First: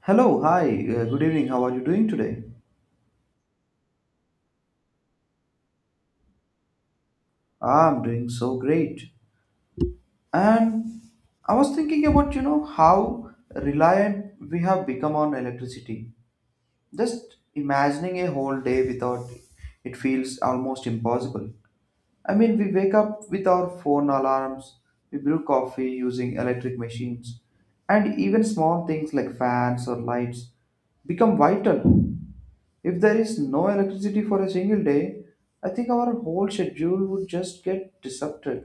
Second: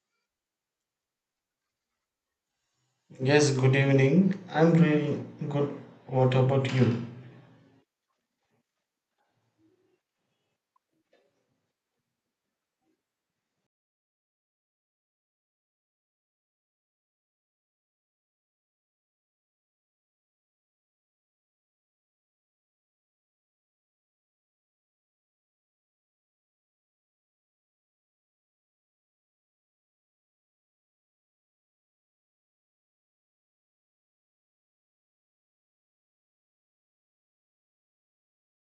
Hello, hi, good evening. How are you doing today? Yes, good evening. I'm doing good. What about you? I'm doing so great. And I was thinking about, you know, how reliant we have become on electricity. Just imagining a whole day without it feels almost impossible. I mean, we wake up with our phone alarms, we brew coffee using electric machines, and even small things like fans or lights become vital. If there is no electricity for a single day, I think our whole schedule would just get disrupted.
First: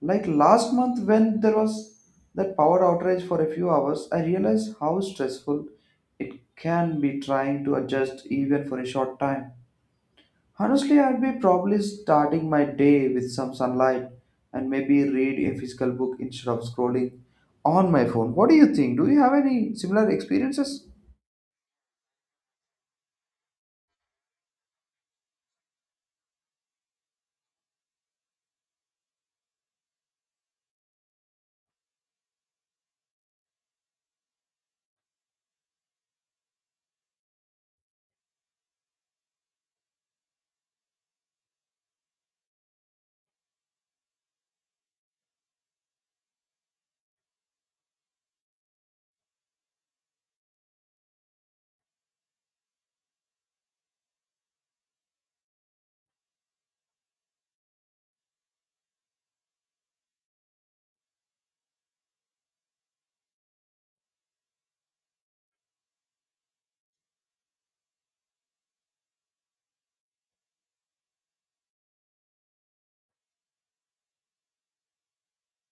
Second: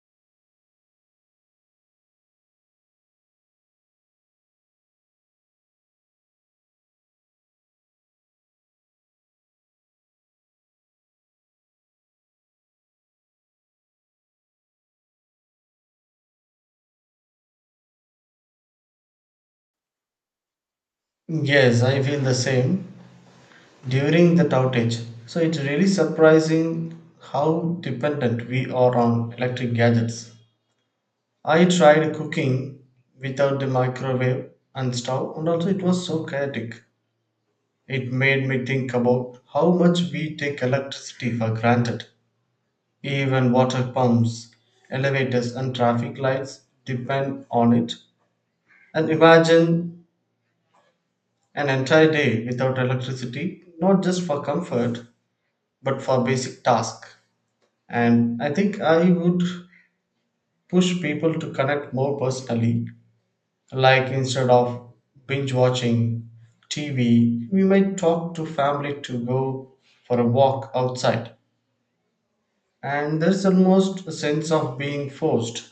Like last month, when there was that power outage for a few hours, I realized how stressful it can be trying to adjust even for a short time. Honestly, I'd be probably starting my day with some sunlight and maybe read a physical book instead of scrolling on my phone. What do you think? Do you have any similar experiences? Yes, I feel the same during that outage. So it's really surprising how dependent we are on electric gadgets. I tried cooking without the microwave and stove, and also it was so chaotic. It made me think about how much we take electricity for granted. Even water pumps, elevators, and traffic lights depend on it. And imagine an entire day without electricity, not just for comfort, but for basic tasks. And I think I would push people to connect more personally, like instead of binge watching TV, we might talk to family to go for a walk outside. And there's almost a sense of being forced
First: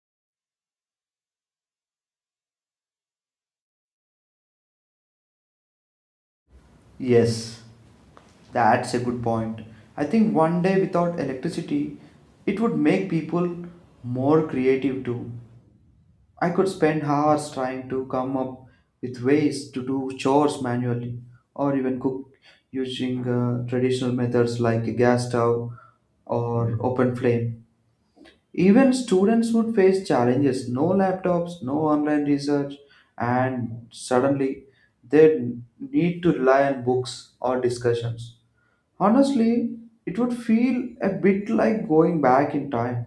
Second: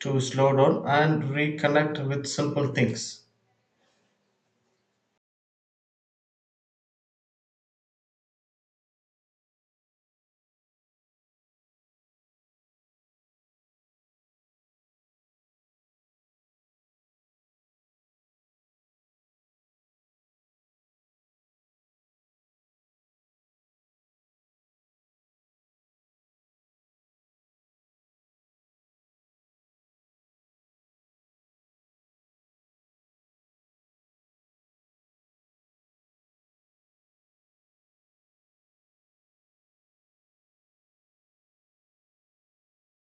to slow down and reconnect with simple things. Yes, that's a good point. I think one day without electricity, it would make people more creative too. I could spend hours trying to come up with ways to do chores manually or even cook using traditional methods like a gas stove or open flame. Even students would face challenges no laptops, no online research, and suddenly they need to rely on books or discussions. Honestly, it would feel a bit like going back in time,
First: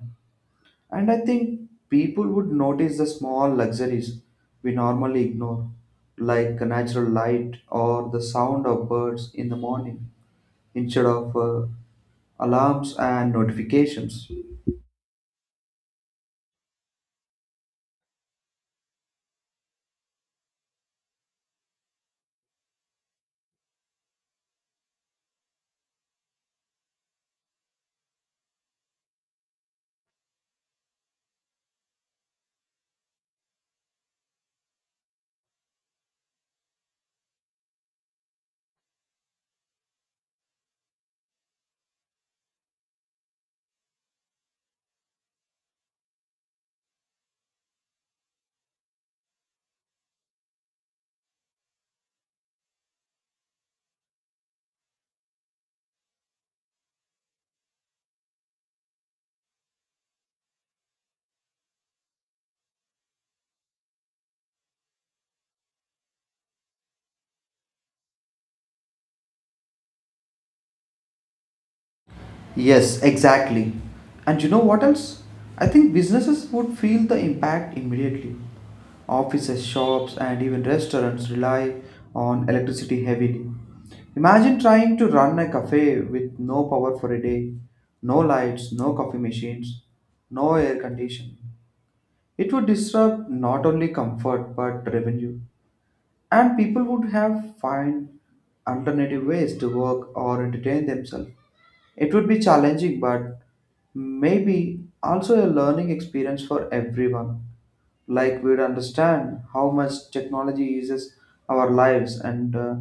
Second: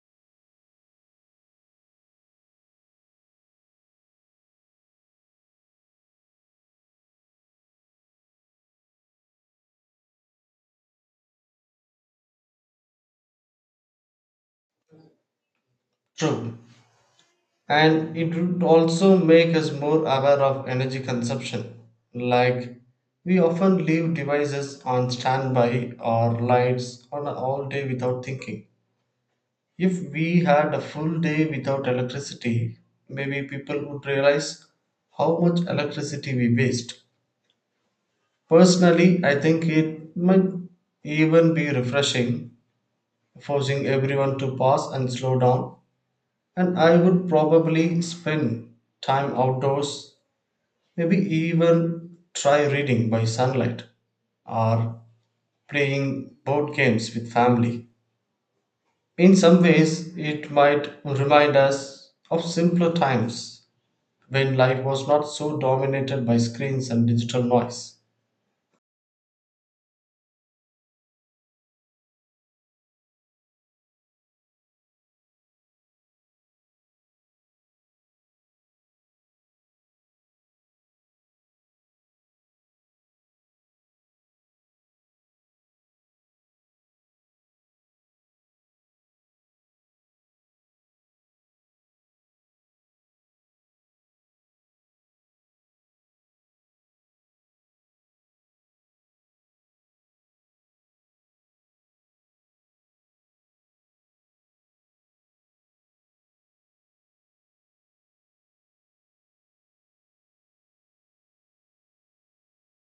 and I think people would notice the small luxuries we normally ignore, like natural light or the sound of birds in the morning instead of alarms and notifications. True. And it would also make us more aware of energy consumption, like we often leave devices on standby or lights on all day without thinking. If we had a full day without electricity, maybe people would realize how much electricity we waste. Personally, I think it might even be refreshing, forcing everyone to pause and slow down. And I would probably spend time outdoors. Maybe even try reading by sunlight or playing board games with family. In some ways, it might remind us of simpler times when life was not so dominated by screens and digital noise. Yes, exactly. And you know what else? I think businesses would feel the impact immediately. Offices, shops, and even restaurants rely on electricity heavily. Imagine trying to run a cafe with no power for a day, no lights, no coffee machines, no air conditioning. It would disrupt not only comfort but revenue. And people would have find alternative ways to work or entertain themselves. It would be challenging, but maybe also a learning experience for everyone. Like, we'd understand how much technology uses our lives, and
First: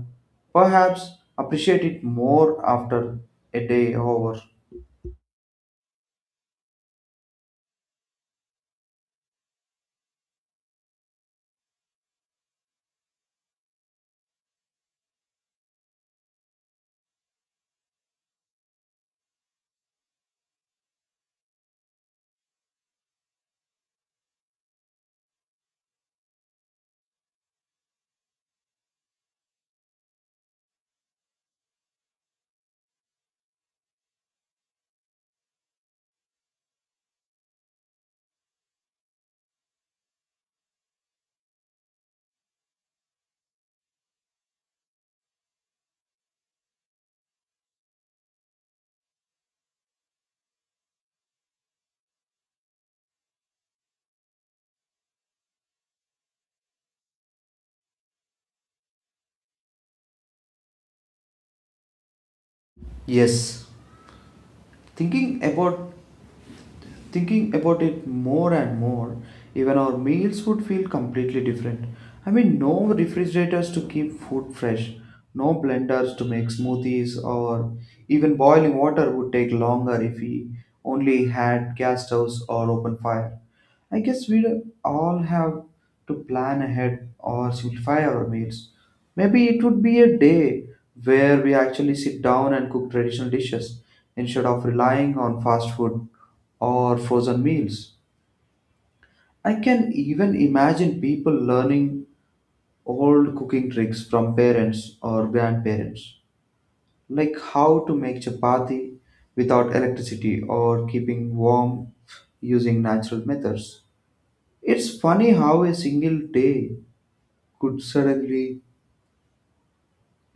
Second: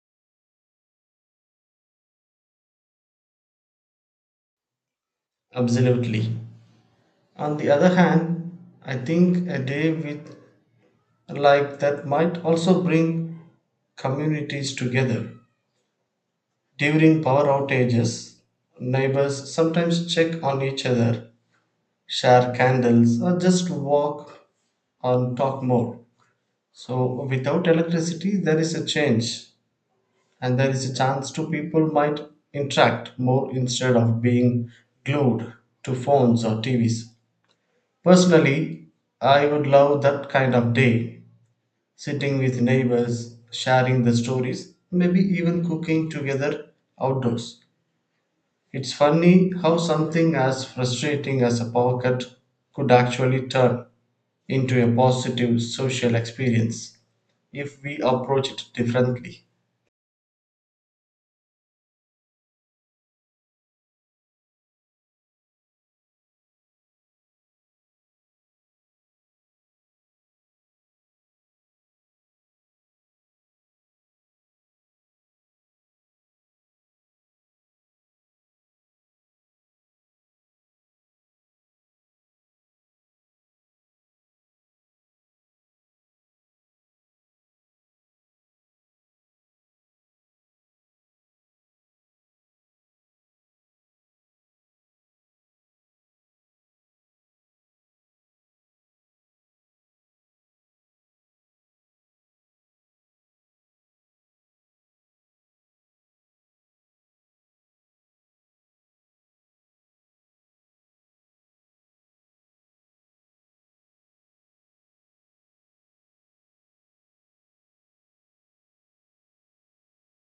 perhaps appreciate it more after a day over. Absolutely. On the other hand, I think a day with like that might also bring communities together. During power outages, neighbors sometimes check on each other, share candles, or just walk or talk more. So, without electricity, there is a change, and there is a chance to people might interact more instead of being glued to phones or TVs. Personally, I would love that kind of day, sitting with neighbors, sharing the stories, maybe even cooking together outdoors. It's funny how something as frustrating as a power cut could actually turn into a positive social experience if we approach it differently. Yes, thinking about thinking about it more and more, even our meals would feel completely different. I mean, no refrigerators to keep food fresh, no blenders to make smoothies, or even boiling water would take longer if we only had gas stoves or open fire. I guess we'd all have to plan ahead or simplify our meals. Maybe it would be a day where we actually sit down and cook traditional dishes instead of relying on fast food or frozen meals. I can even imagine people learning old cooking tricks from parents or grandparents, like how to make chapati without electricity or keeping warm using natural methods. It's funny how a single day could suddenly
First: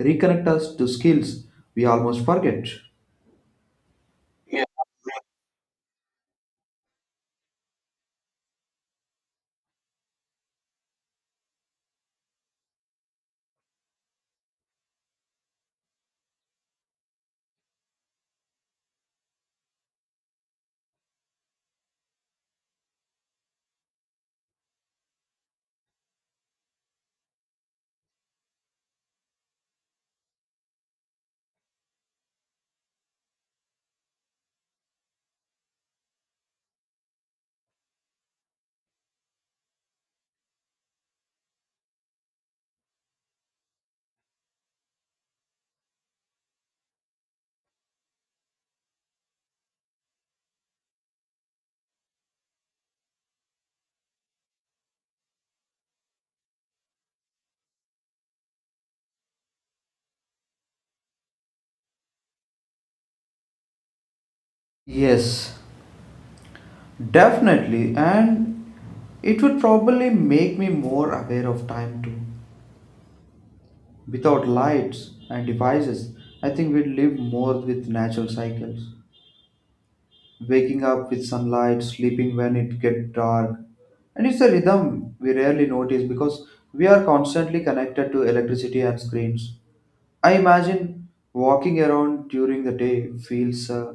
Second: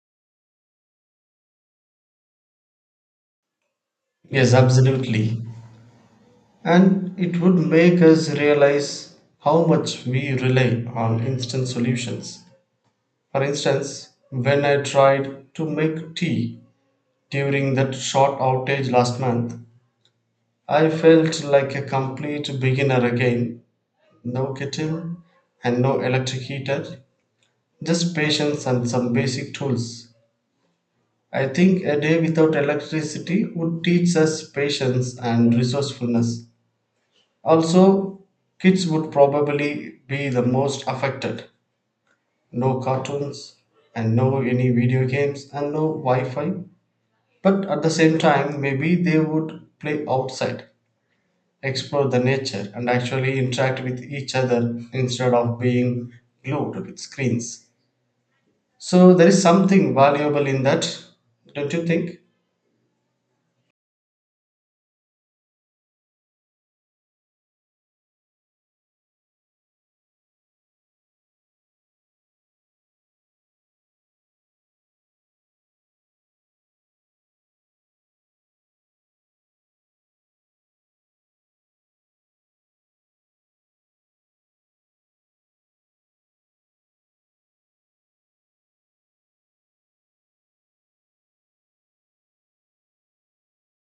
reconnect us to skills we almost forget. Yes, absolutely. And it would make us realize how much we rely on instant solutions. For instance, when I tried to make tea during that short outage last month, I felt like a complete beginner again. No kettle and no electric heater, just patience and some basic tools. I think a day without electricity would teach us patience and resourcefulness. Also, kids would probably be the most affected. No cartoons, and no any video games, and no Wi Fi. But at the same time, maybe they would play outside, explore the nature, and actually interact with each other instead of being glued with screens. So, there is something valuable in that, don't you think? Yes, definitely, and it would probably make me more aware of time too. Without lights and devices, I think we'd live more with natural cycles. Waking up with sunlight, sleeping when it gets dark. And it's a rhythm we rarely notice because we are constantly connected to electricity and screens. I imagine walking around during the day feels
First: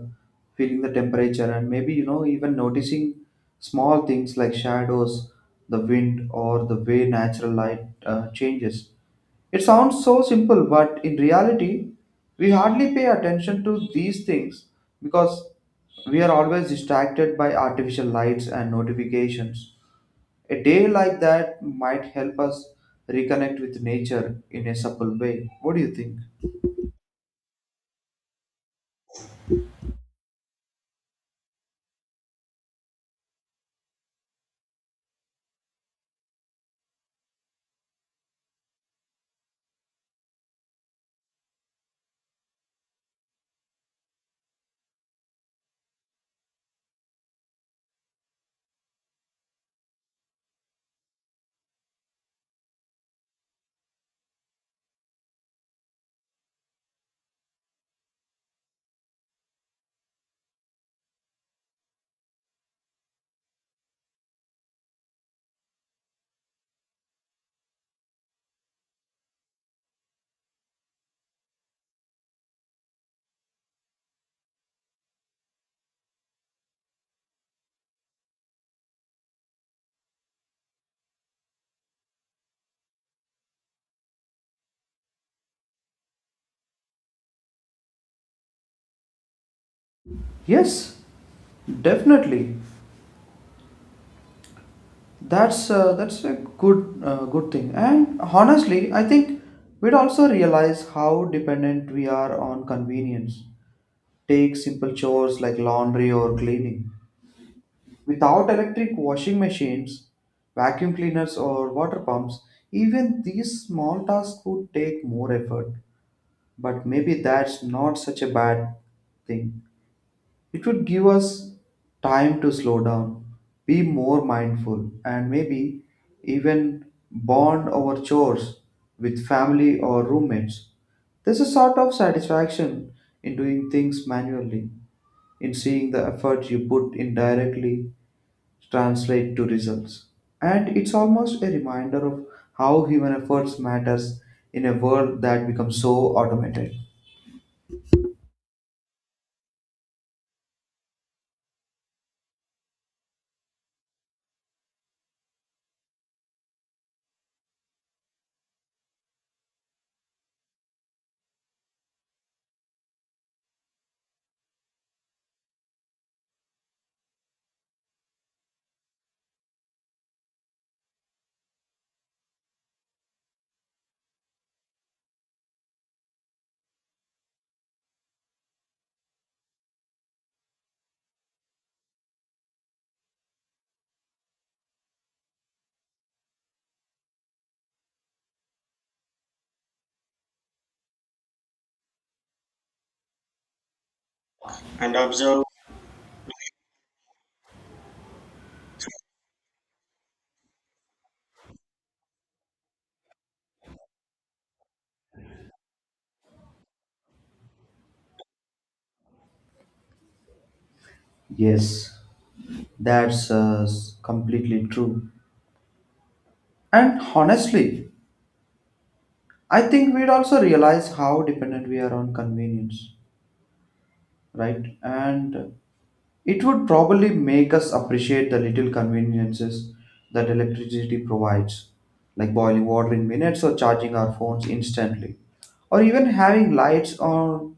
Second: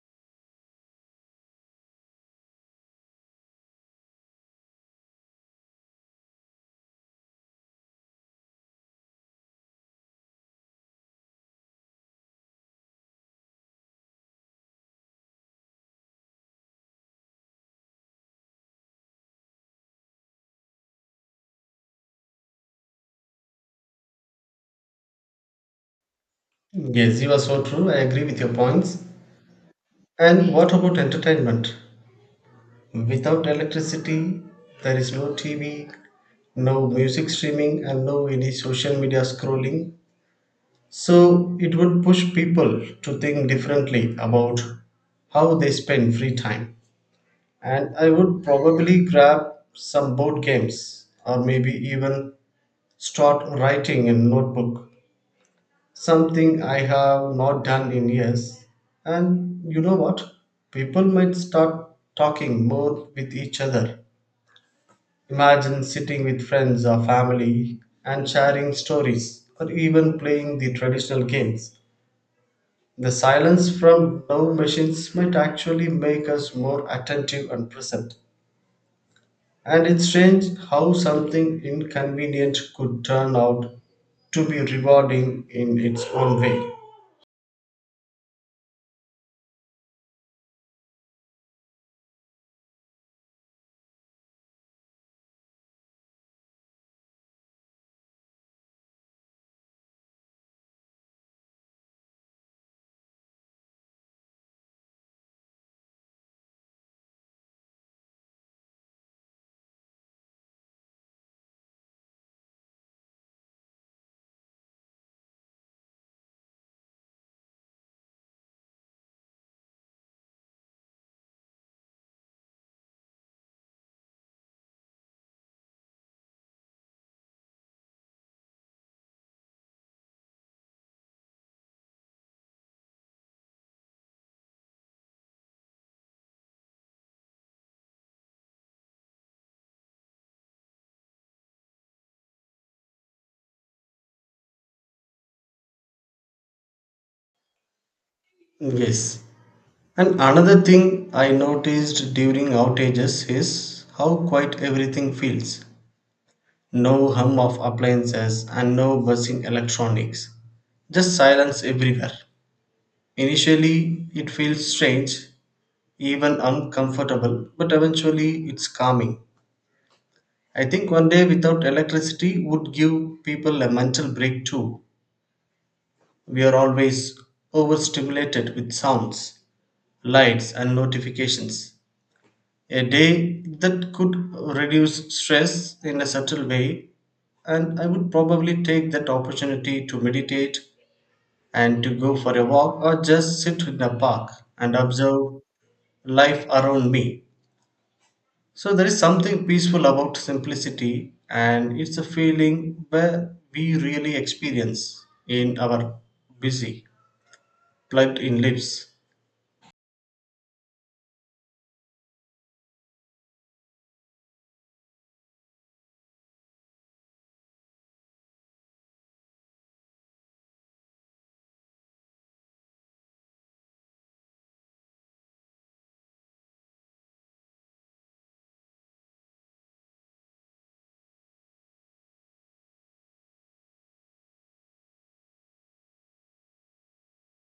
feeling the temperature and maybe, you know, even noticing small things like shadows, the wind, or the way natural light changes. It sounds so simple, but in reality, we hardly pay attention to these things because we are always distracted by artificial lights and notifications. A day like that might help us reconnect with nature in a supple way. What do you think? Yes, you are so true. I agree with your points. And what about entertainment? Without electricity, there is no TV, no music streaming, and no any social media scrolling. So it would push people to think differently about how they spend free time. And I would probably grab some board games or maybe even start writing in notebook, something I have not done in years. And you know what? People might start talking more with each other. Imagine sitting with friends or family and sharing stories or even playing the traditional games. The silence from now machines might actually make us more attentive and present. And it's strange how something inconvenient could turn out to be rewarding in its own way. Yes, definitely. That's a good thing. And honestly, I think we'd also realize how dependent we are on convenience. Take simple chores like laundry or cleaning. Without electric washing machines, vacuum cleaners, or water pumps, even these small tasks would take more effort. But maybe that's not such a bad thing. It would give us time to slow down, be more mindful, and maybe even bond our chores with family or roommates. There's a sort of satisfaction in doing things manually, in seeing the effort you put in directly translate to results. And it's almost a reminder of how human efforts matters in a world that becomes so automated. Yes. And another thing I noticed during outages is how quiet everything feels. No hum of appliances and no buzzing electronics. Just silence everywhere. Initially, it feels strange, even uncomfortable, but eventually it's calming. I think one day without electricity would give people a mental break too. We are always overstimulated with sounds, lights, and notifications. A day that could reduce stress in a subtle way. And I would probably take that opportunity to meditate and to go for a walk or just sit in a park and And observe observe. life around me. So there is something peaceful about simplicity, and it's a feeling where we really experience in our busy, plugged in lives. Yes, completely true. And honestly, I think we'd also realize how dependent we are on convenience, right? And it would probably make us appreciate the little conveniences that electricity provides, like boiling water in minutes or charging our phones instantly, or even having lights on,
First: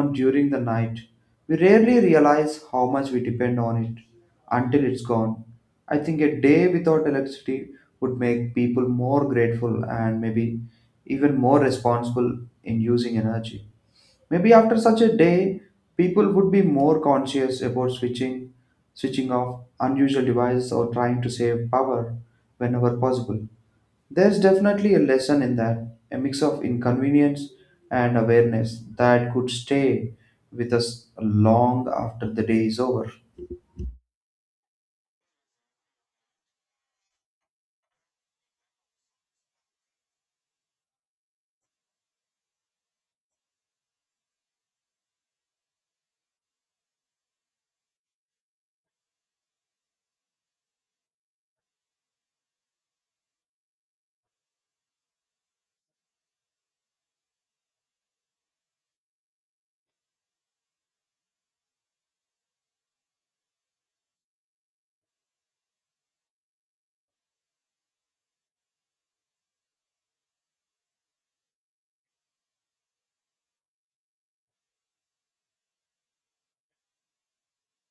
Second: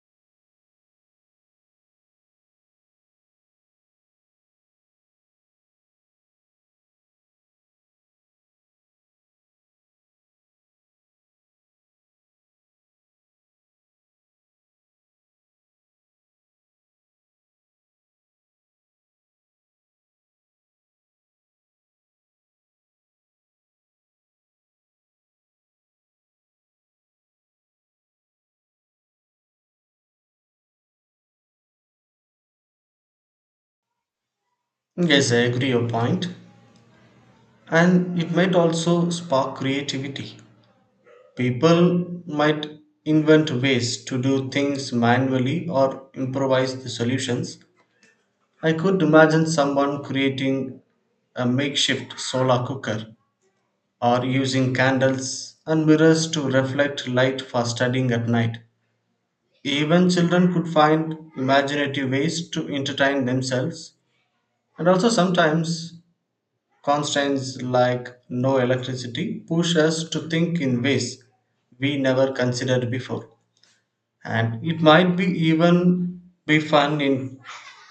on during the night. We rarely realize how much we depend on it until it's gone. I think a day without electricity would make people more grateful and maybe even more responsible in using energy. Maybe after such a day, people would be more conscious about switching off unusual devices or trying to save power whenever possible. There's definitely a lesson in that, a mix of inconvenience and awareness that could stay with us long after the day is over. Yes, I agree your point. And it might also spark creativity. People might invent ways to do things manually or improvise the solutions. I could imagine someone creating a makeshift solar cooker or using candles and mirrors to reflect light for studying at night. Even children could find imaginative ways to entertain themselves. And also, sometimes constraints like no electricity push us to think in ways we never considered before. And it might be even be fun in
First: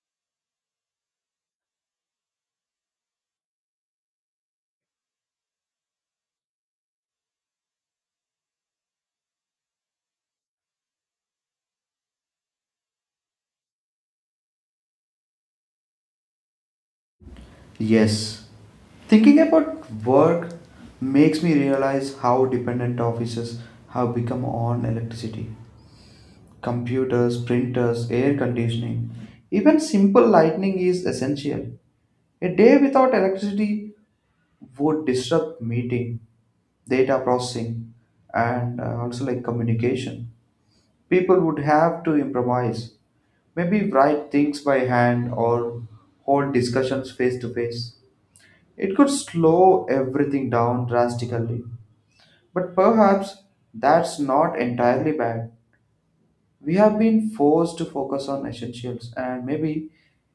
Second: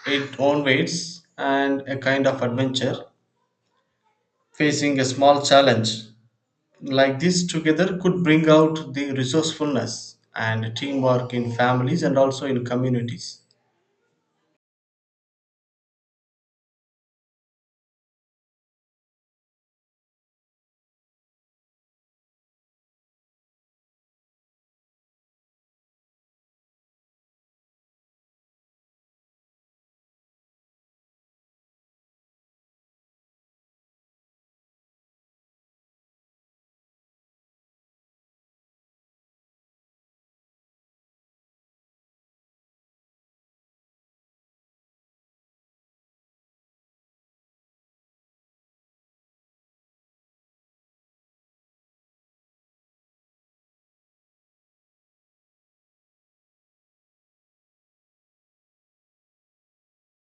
its own ways, and a kind of adventure. Facing a small challenge like this together could bring out the resourcefulness and teamwork in families and also in communities. Yes, thinking about work makes me realize how dependent offices have become on electricity. Computers, printers, air conditioning. Even simple lighting is essential. A day without electricity would disrupt meeting, data processing, and also like communication. People would have to improvise, maybe write things by hand or hold discussions face to face. It could slow everything down drastically, but perhaps that's not entirely bad. We have been forced to focus on essentials and maybe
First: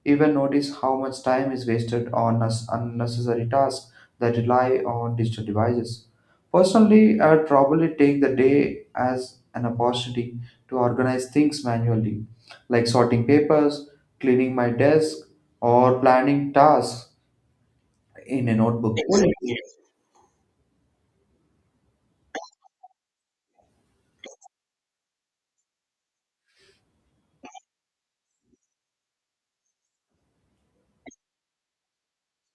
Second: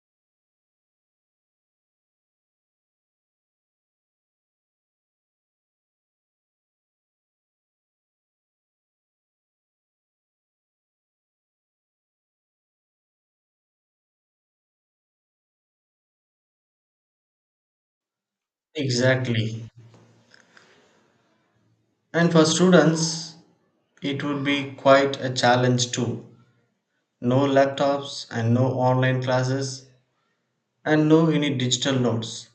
even notice how much time is wasted on us unnecessary tasks that rely on digital devices. Personally, I would probably take the day as an opportunity to organize things manually, like sorting papers, cleaning my desk, or planning tasks in a notebook. Exactly. And for students, it would be quite a challenge too. No laptops and no online classes and no any digital notes,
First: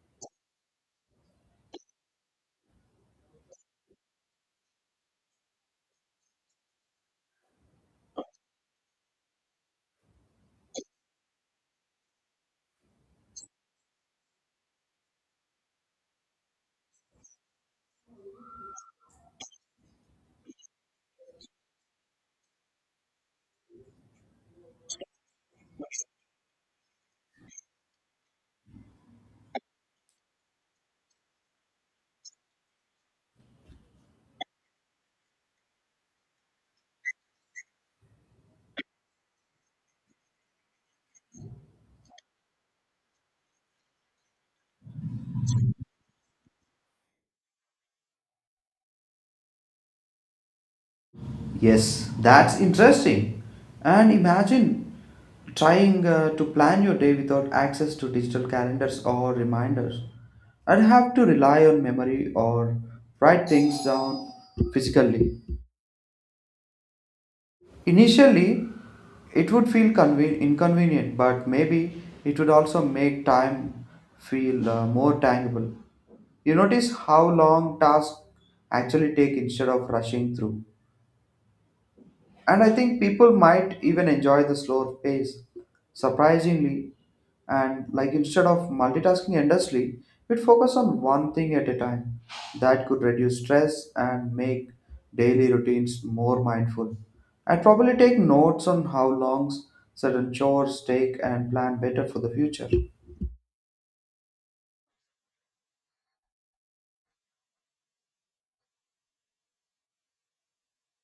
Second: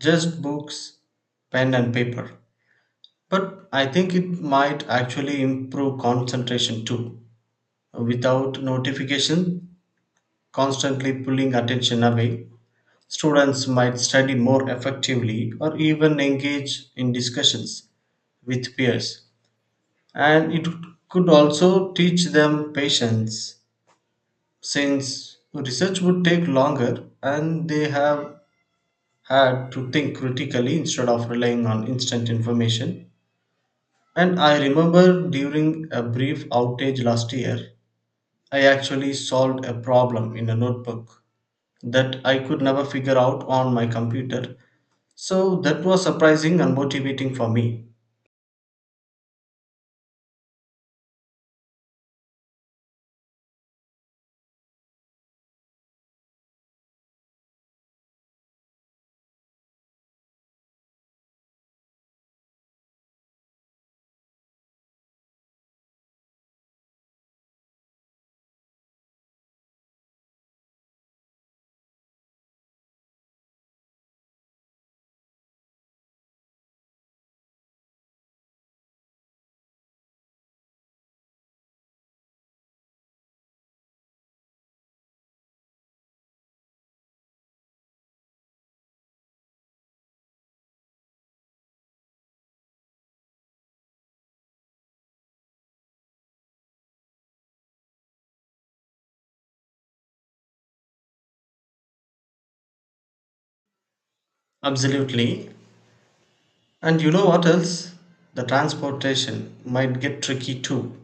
just books, pen and paper. But I think it might actually improve concentration too. Without notification constantly pulling attention away, students might study more effectively or even engage in discussions with peers. And it could also teach them patience, since research would take longer and they have had to think critically instead of relying on instant information. And I remember during a brief outage last year, I actually solved a problem in a notebook that I could never figure out on my computer. So that was surprising and motivating for me. Yes, that's interesting. And imagine trying to plan your day without access to digital calendars or reminders. I'd have to rely on memory or write things down physically. Initially, it would feel inconvenient, but maybe it would also make time feel more tangible. You notice how long tasks actually take instead of rushing through. And I think people might even enjoy the slower pace, surprisingly. And, like, instead of multitasking endlessly, we'd focus on one thing at a time. That could reduce stress and make daily routines more mindful. I'd probably take notes on how long certain chores take and plan better for the future. Absolutely. And you know what else? The transportation might get tricky too,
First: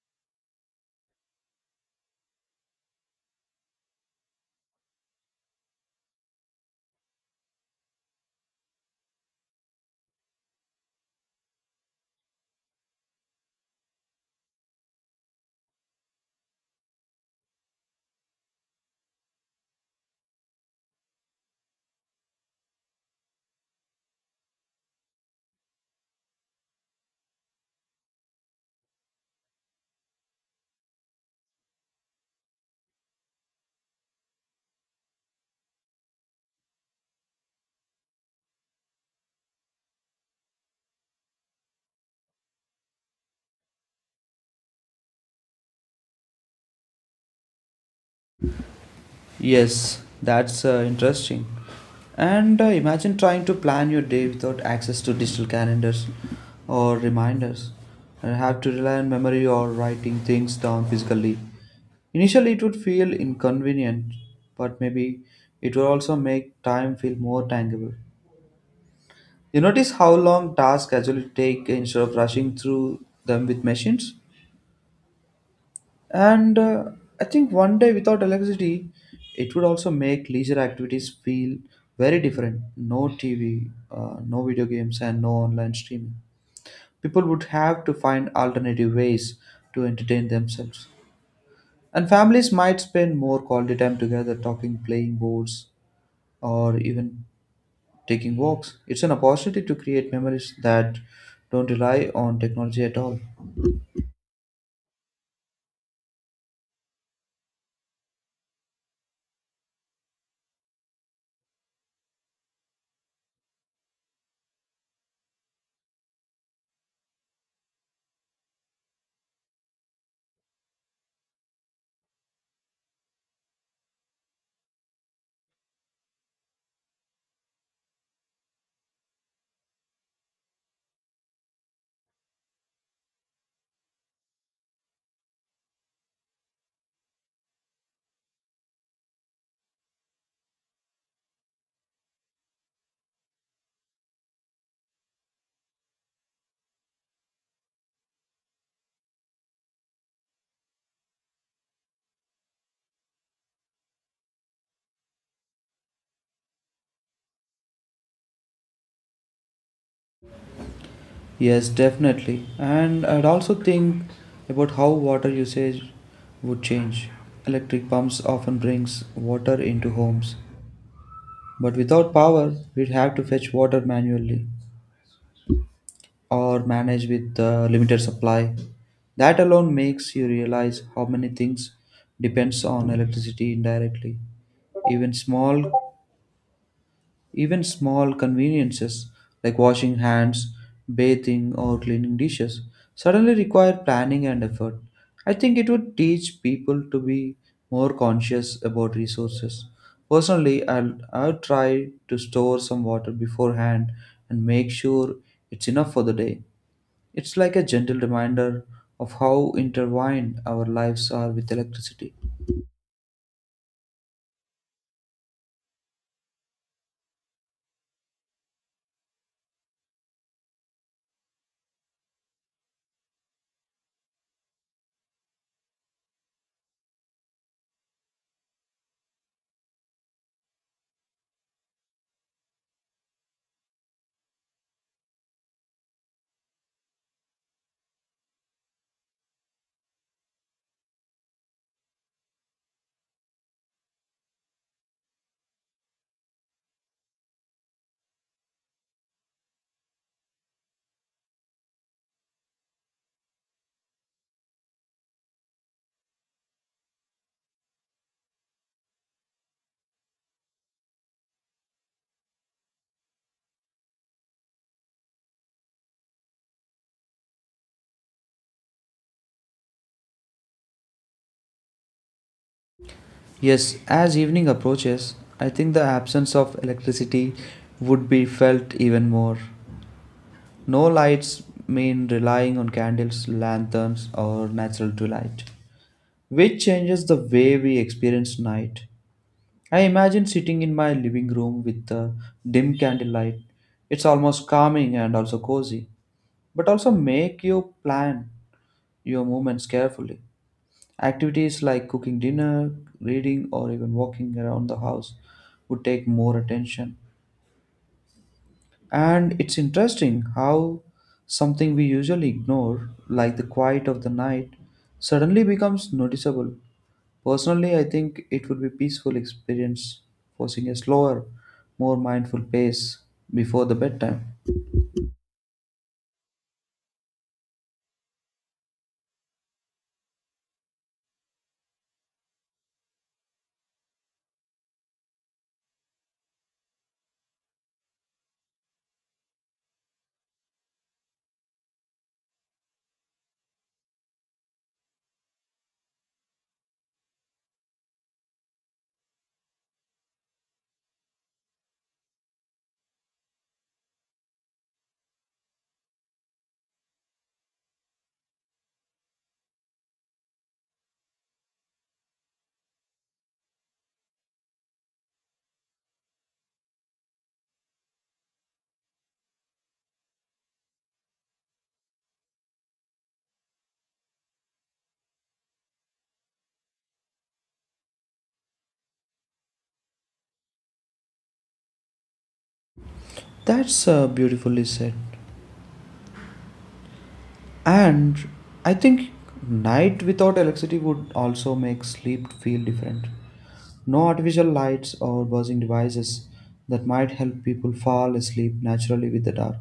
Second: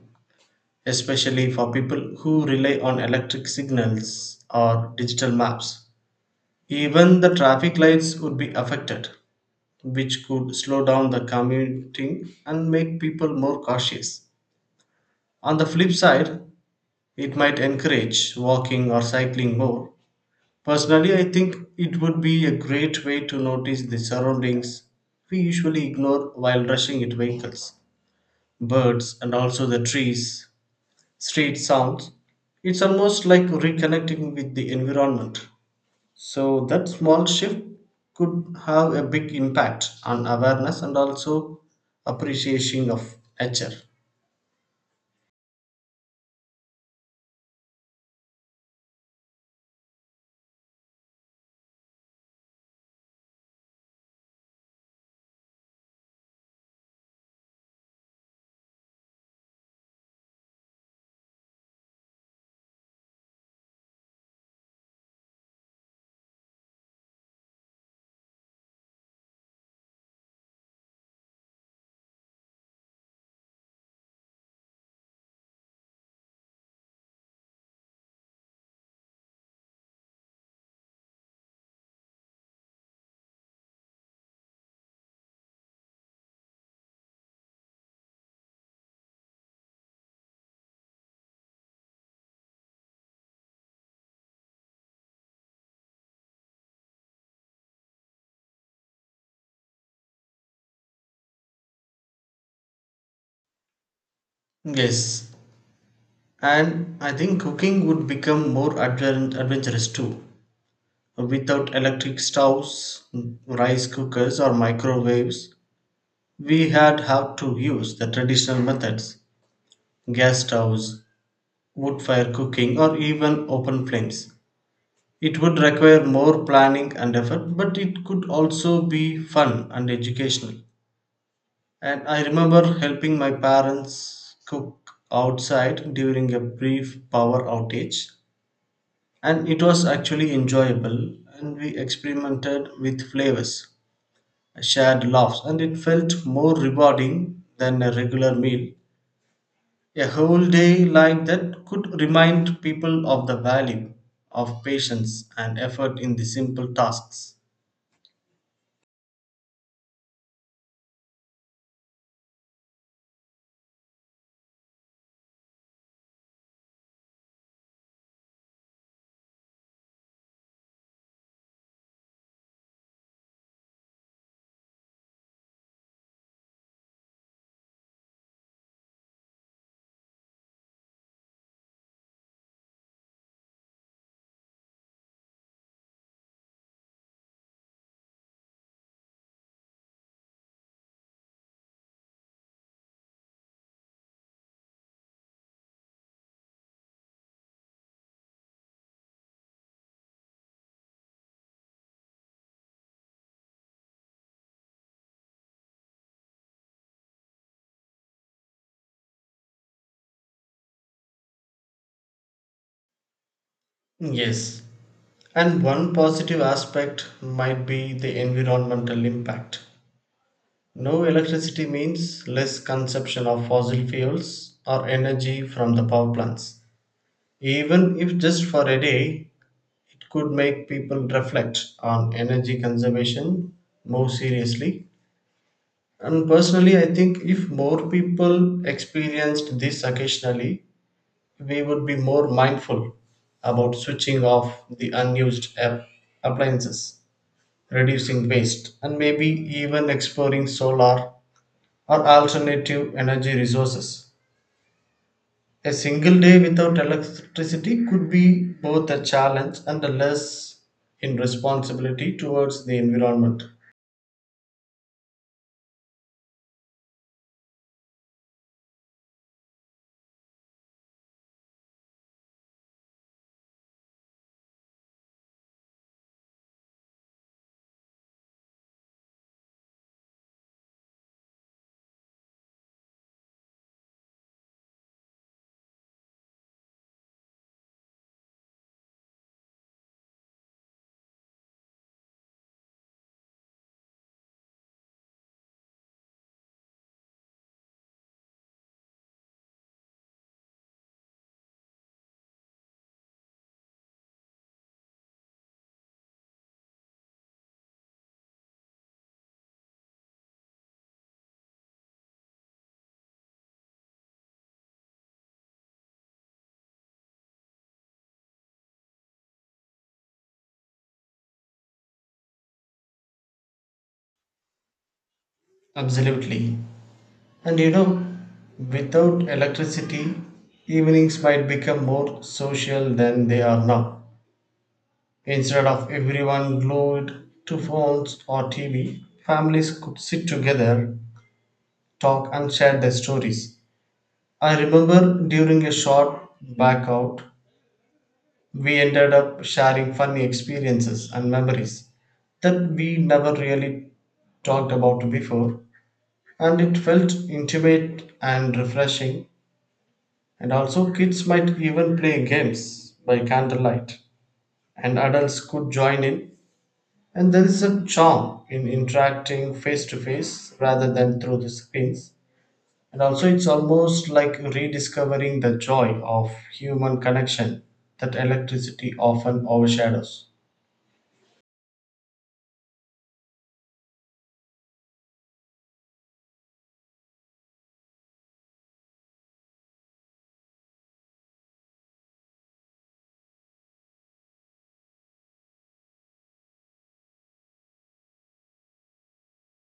especially for people who rely on electric signals or digital maps. Even the traffic lights would be affected, which could slow down the commuting and make people more cautious. On the flip side, it might encourage walking or cycling more. Personally, I think it would be a great way to notice the surroundings we usually ignore while rushing in vehicles, birds, and also the trees, street sounds. It's almost like reconnecting with the environment. So that small shift could have a big impact on awareness and also appreciation of nature. Yes, that's interesting. And imagine trying to plan your day without access to digital calendars or reminders and have to rely on memory or writing things down physically. Initially, it would feel inconvenient, but maybe it will also make time feel more tangible. You notice how long tasks actually take instead of rushing through them with machines? And I think one day without electricity, it would also make leisure activities feel very different. No TV, no video games, and no online streaming. People would have to find alternative ways to entertain themselves. And families might spend more quality time together talking, playing boards, or even taking walks. It's an opportunity to create memories that don't rely on technology at all. Yes, and I think cooking would become more adventurous too. Without electric stoves, rice cookers, or microwaves, we had have to use the traditional methods, gas stoves, wood fire cooking, or even open flames. It would require more planning and effort, but it could also be fun and educational. And I remember helping my parents cook outside during a brief power outage, and it was actually enjoyable. And we experimented with flavors, shared laughs, and it felt more rewarding than a regular meal. A whole day like that could remind people of the value of patience and effort in the simple tasks. Yes, definitely. And I'd also think about how water usage would change. Electric pumps often brings water into homes, but without power, we'd have to fetch water manually or manage with limited supply. That alone makes you realize how many things depends on electricity indirectly. Even small Even small conveniences like washing hands, bathing, or cleaning dishes suddenly require planning and effort. I think it would teach people to be more conscious about resources. Personally, I'll try to store some water beforehand and make sure it's enough for the day. It's like a gentle reminder of how intertwined our lives are with electricity. Yes. And one positive aspect might be the environmental impact. No electricity means less consumption of fossil fuels or energy from the power plants. Even if just for a day, it could make people reflect on energy conservation more seriously. And personally, I think if more people experienced this occasionally, we would be more mindful about switching off the unused appliances, reducing waste, and maybe even exploring solar or alternative energy resources. A single day without electricity could be both a challenge and a less in responsibility towards the environment. Yes, as evening approaches, I think the absence of electricity would be felt even more. No lights mean relying on candles, lanterns, or natural twilight, which changes the way we experience night. I imagine sitting in my living room with the dim candlelight. It's almost calming and also cozy, but also make you plan your movements carefully. Activities like cooking dinner, reading, or even walking around the house would take more attention. And it's interesting how something we usually ignore, like the quiet of the night, suddenly becomes noticeable. Personally, I think it would be peaceful experience forcing a slower, more mindful pace before the bedtime. Absolutely. And you know, without electricity, evenings might become more social than they are now. Instead of everyone glued to phones or TV, families could sit together, talk and share their stories. I remember during a short blackout, we ended up sharing funny experiences and memories that we never really talked about before, and it felt intimate and refreshing. And also, kids might even play games by candlelight, and adults could join in. And there is a charm in interacting face to face rather than through the screens. And also, it's almost like rediscovering the joy of human connection that electricity often overshadows. That's Beautifully said. And I think night without electricity would also make sleep feel different. No artificial lights or buzzing devices that might help people fall asleep naturally with the dark.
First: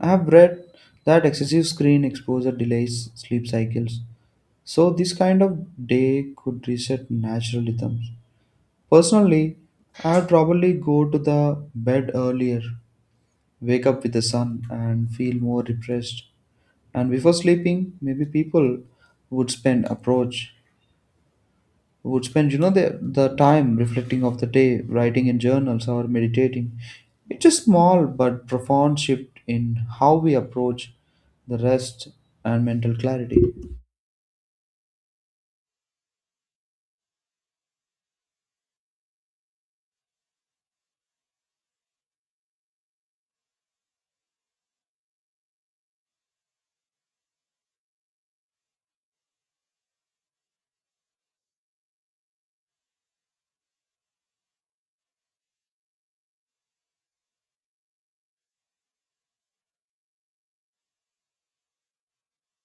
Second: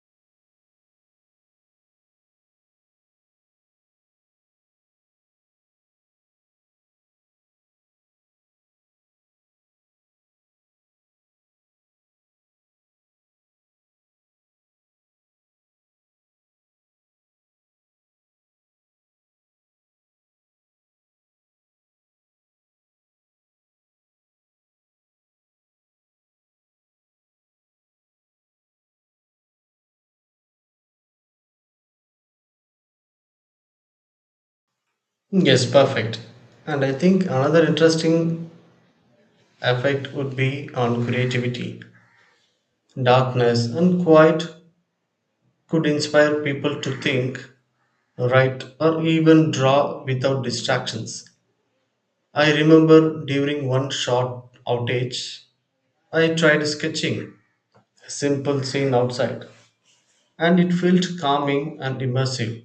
I have read that excessive screen exposure delays sleep cycles, so this kind of day could reset natural rhythms. Personally, I would probably go to the bed earlier, wake up with the sun, and feel more refreshed. And before sleeping, maybe people would spend approach would spend, you know, the time reflecting of the day, writing in journals or meditating. It's a small but profound shift in how we approach the rest and mental clarity. Yes, perfect. And I think another interesting effect would be on creativity. Darkness and quiet could inspire people to think, write, or even draw without distractions. I remember during one short outage, I tried sketching a simple scene outside, and it felt calming and immersive.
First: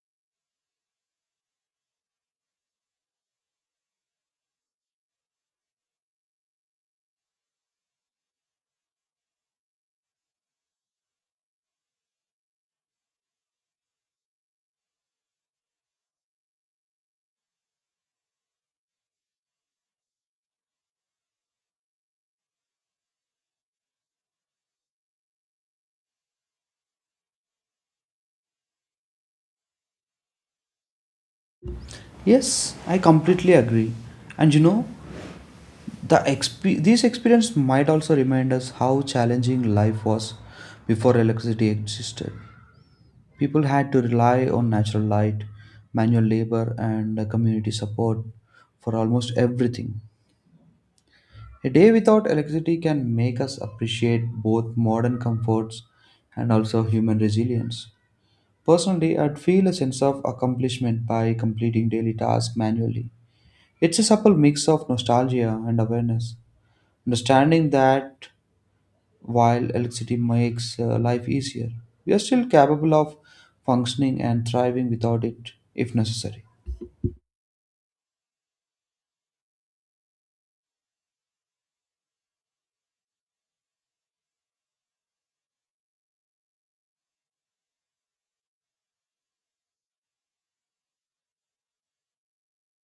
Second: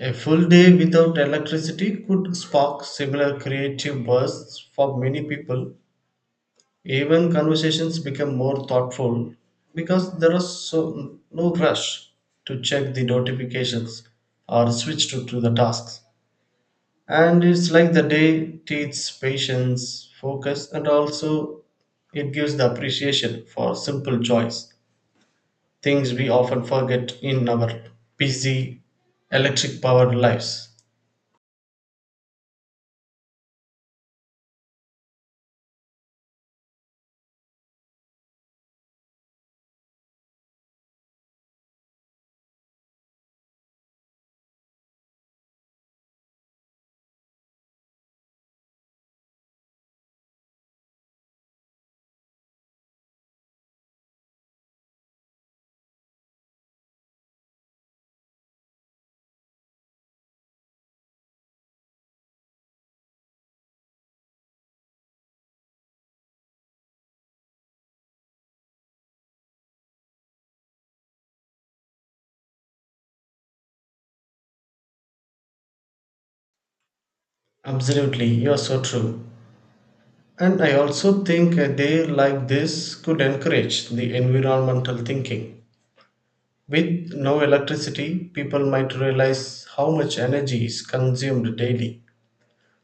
A full day without electricity could spark similar creative bursts for many people. Even conversations become more thoughtful, because there is so no rush to check the notifications or switch to the tasks. And it's like the day teaches patience, focus, and also it gives the appreciation for simple joys, things we often forget in our busy, electric powered lives. Yes, I completely agree. And, you know, these experience might also remind us how challenging life was before electricity existed. People had to rely on natural light, manual labor, and community support for almost everything. A day without electricity can make us appreciate both modern comforts and also human resilience. Personally, I'd feel a sense of accomplishment by completing daily tasks manually. It's a supple mix of nostalgia and awareness, understanding that while electricity makes life easier. We are still capable of functioning and thriving without it if necessary. Absolutely, you're so true. And I also think a day like this could encourage the environmental thinking. With no electricity, people might realize how much energy is consumed daily,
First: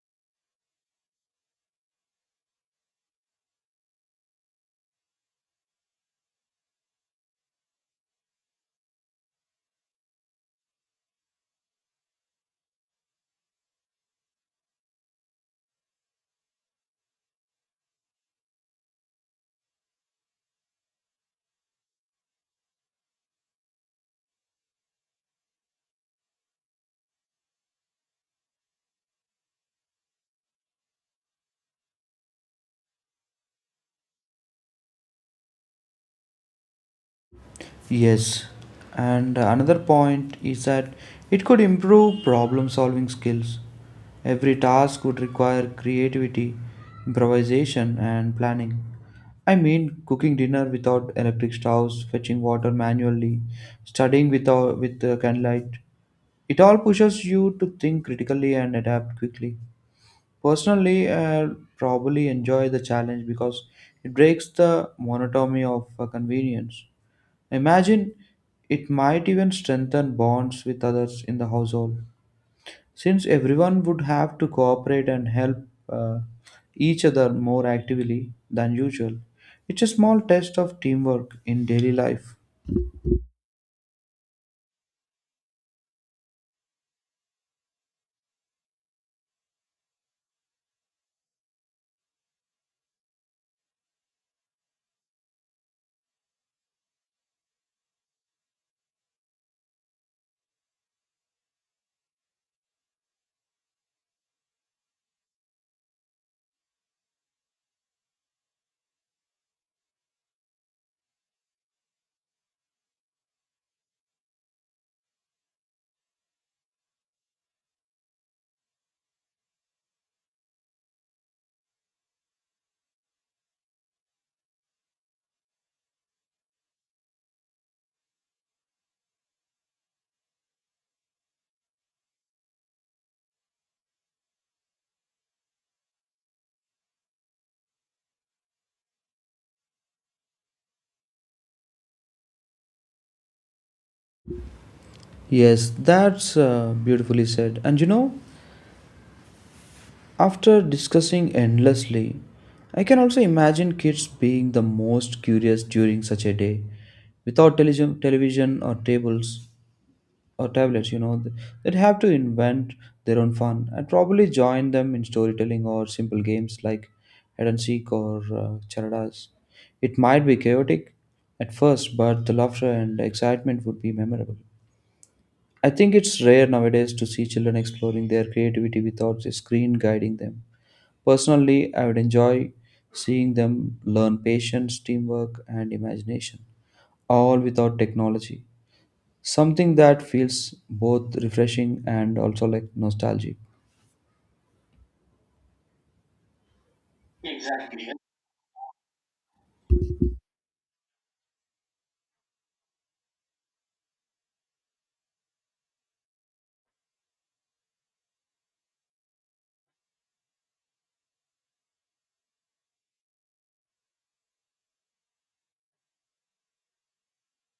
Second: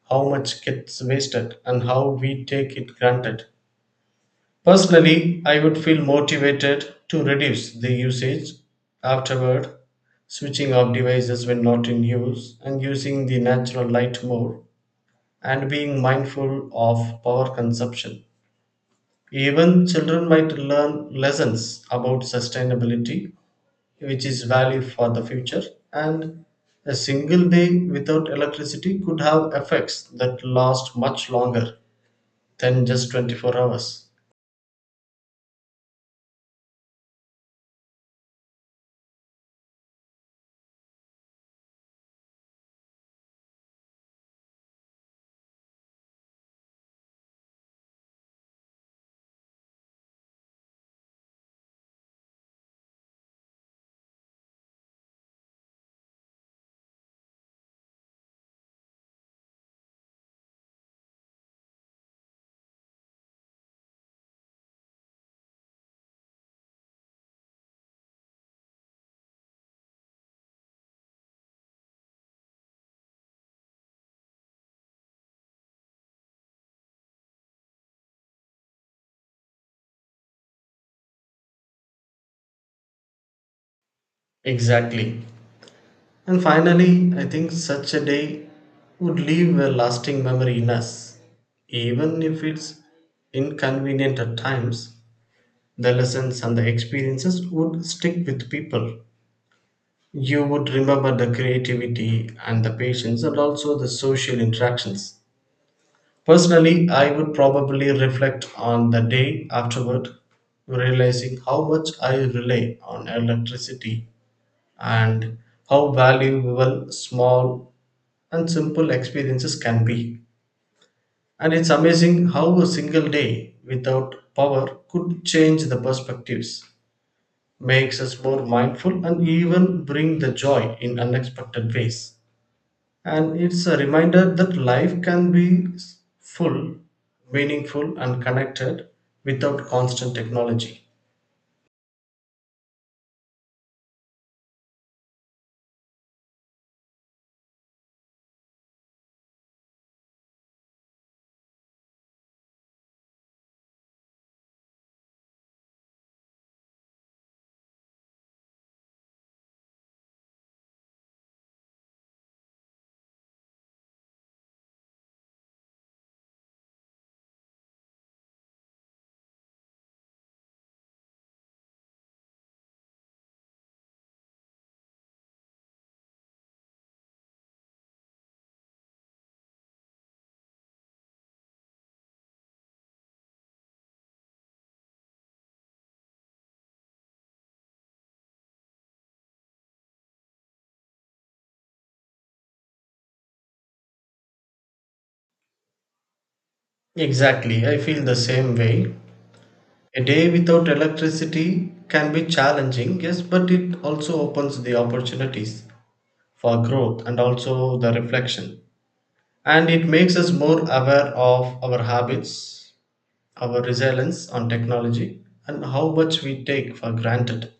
how much gets wasted, and how we take it granted. Personally, I would feel motivated to reduce the usage afterward, switching off devices when not in use, and using the natural light more, and being mindful of power consumption. Even children might learn lessons about sustainability, which is value for the future, and a single day without electricity could have effects that last much longer than just 24 hours. Yes, and another point is that it could improve problem solving skills. Every task would require creativity, improvisation, and planning. I mean, cooking dinner without electric stoves, fetching water manually, studying without, with candlelight. It all pushes you to think critically and adapt quickly. Personally, I probably enjoy the challenge because it breaks the monotony of convenience. Imagine, it might even strengthen bonds with others in the household, since everyone would have to cooperate and help uh, each other more actively than usual. It's a small test of teamwork in daily life. Exactly. And finally, I think such a day would leave a lasting memory in us. Even if it's inconvenient at times, the lessons and the experiences would stick with people. You would remember the creativity and the patience and also the social interactions. Personally, I would probably reflect on the day afterward, realizing how much I rely on electricity and how valuable small and simple experiences can be. And it's amazing how a single day without power could change the perspectives, makes us more mindful, and even bring the joy in unexpected ways. And it's a reminder that life can be full, meaningful, and connected without constant technology. Yes, that's beautifully said. And, you know, after discussing endlessly, I can also imagine kids being the most curious during such a day. Without television or tables or tablets, you know, they'd have to invent their own fun. I'd probably join them in storytelling or simple games like hide and seek or charadas. It might be chaotic at first, but the laughter and excitement would be memorable. I think it's rare nowadays to see children exploring their creativity without a screen guiding them. Personally, I would enjoy seeing them learn patience, teamwork, and imagination, all without technology. Something that feels both refreshing and also like nostalgic. Exactly, I feel the same way. A day without electricity can be challenging, yes, but it also opens the opportunities for growth and also the reflection. And it makes us more aware of our habits, our reliance on technology, and how much we take for granted.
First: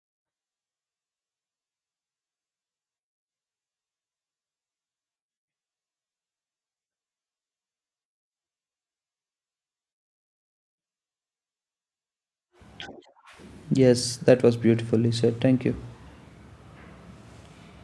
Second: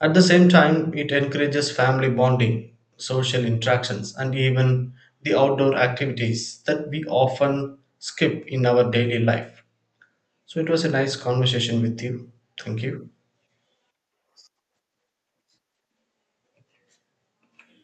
At the same time, it encourages family bonding, social interactions, and even the outdoor activities that we often skip in our daily life. So it was a nice conversation with you. Thank you. Yes, that was beautifully said. Thank you.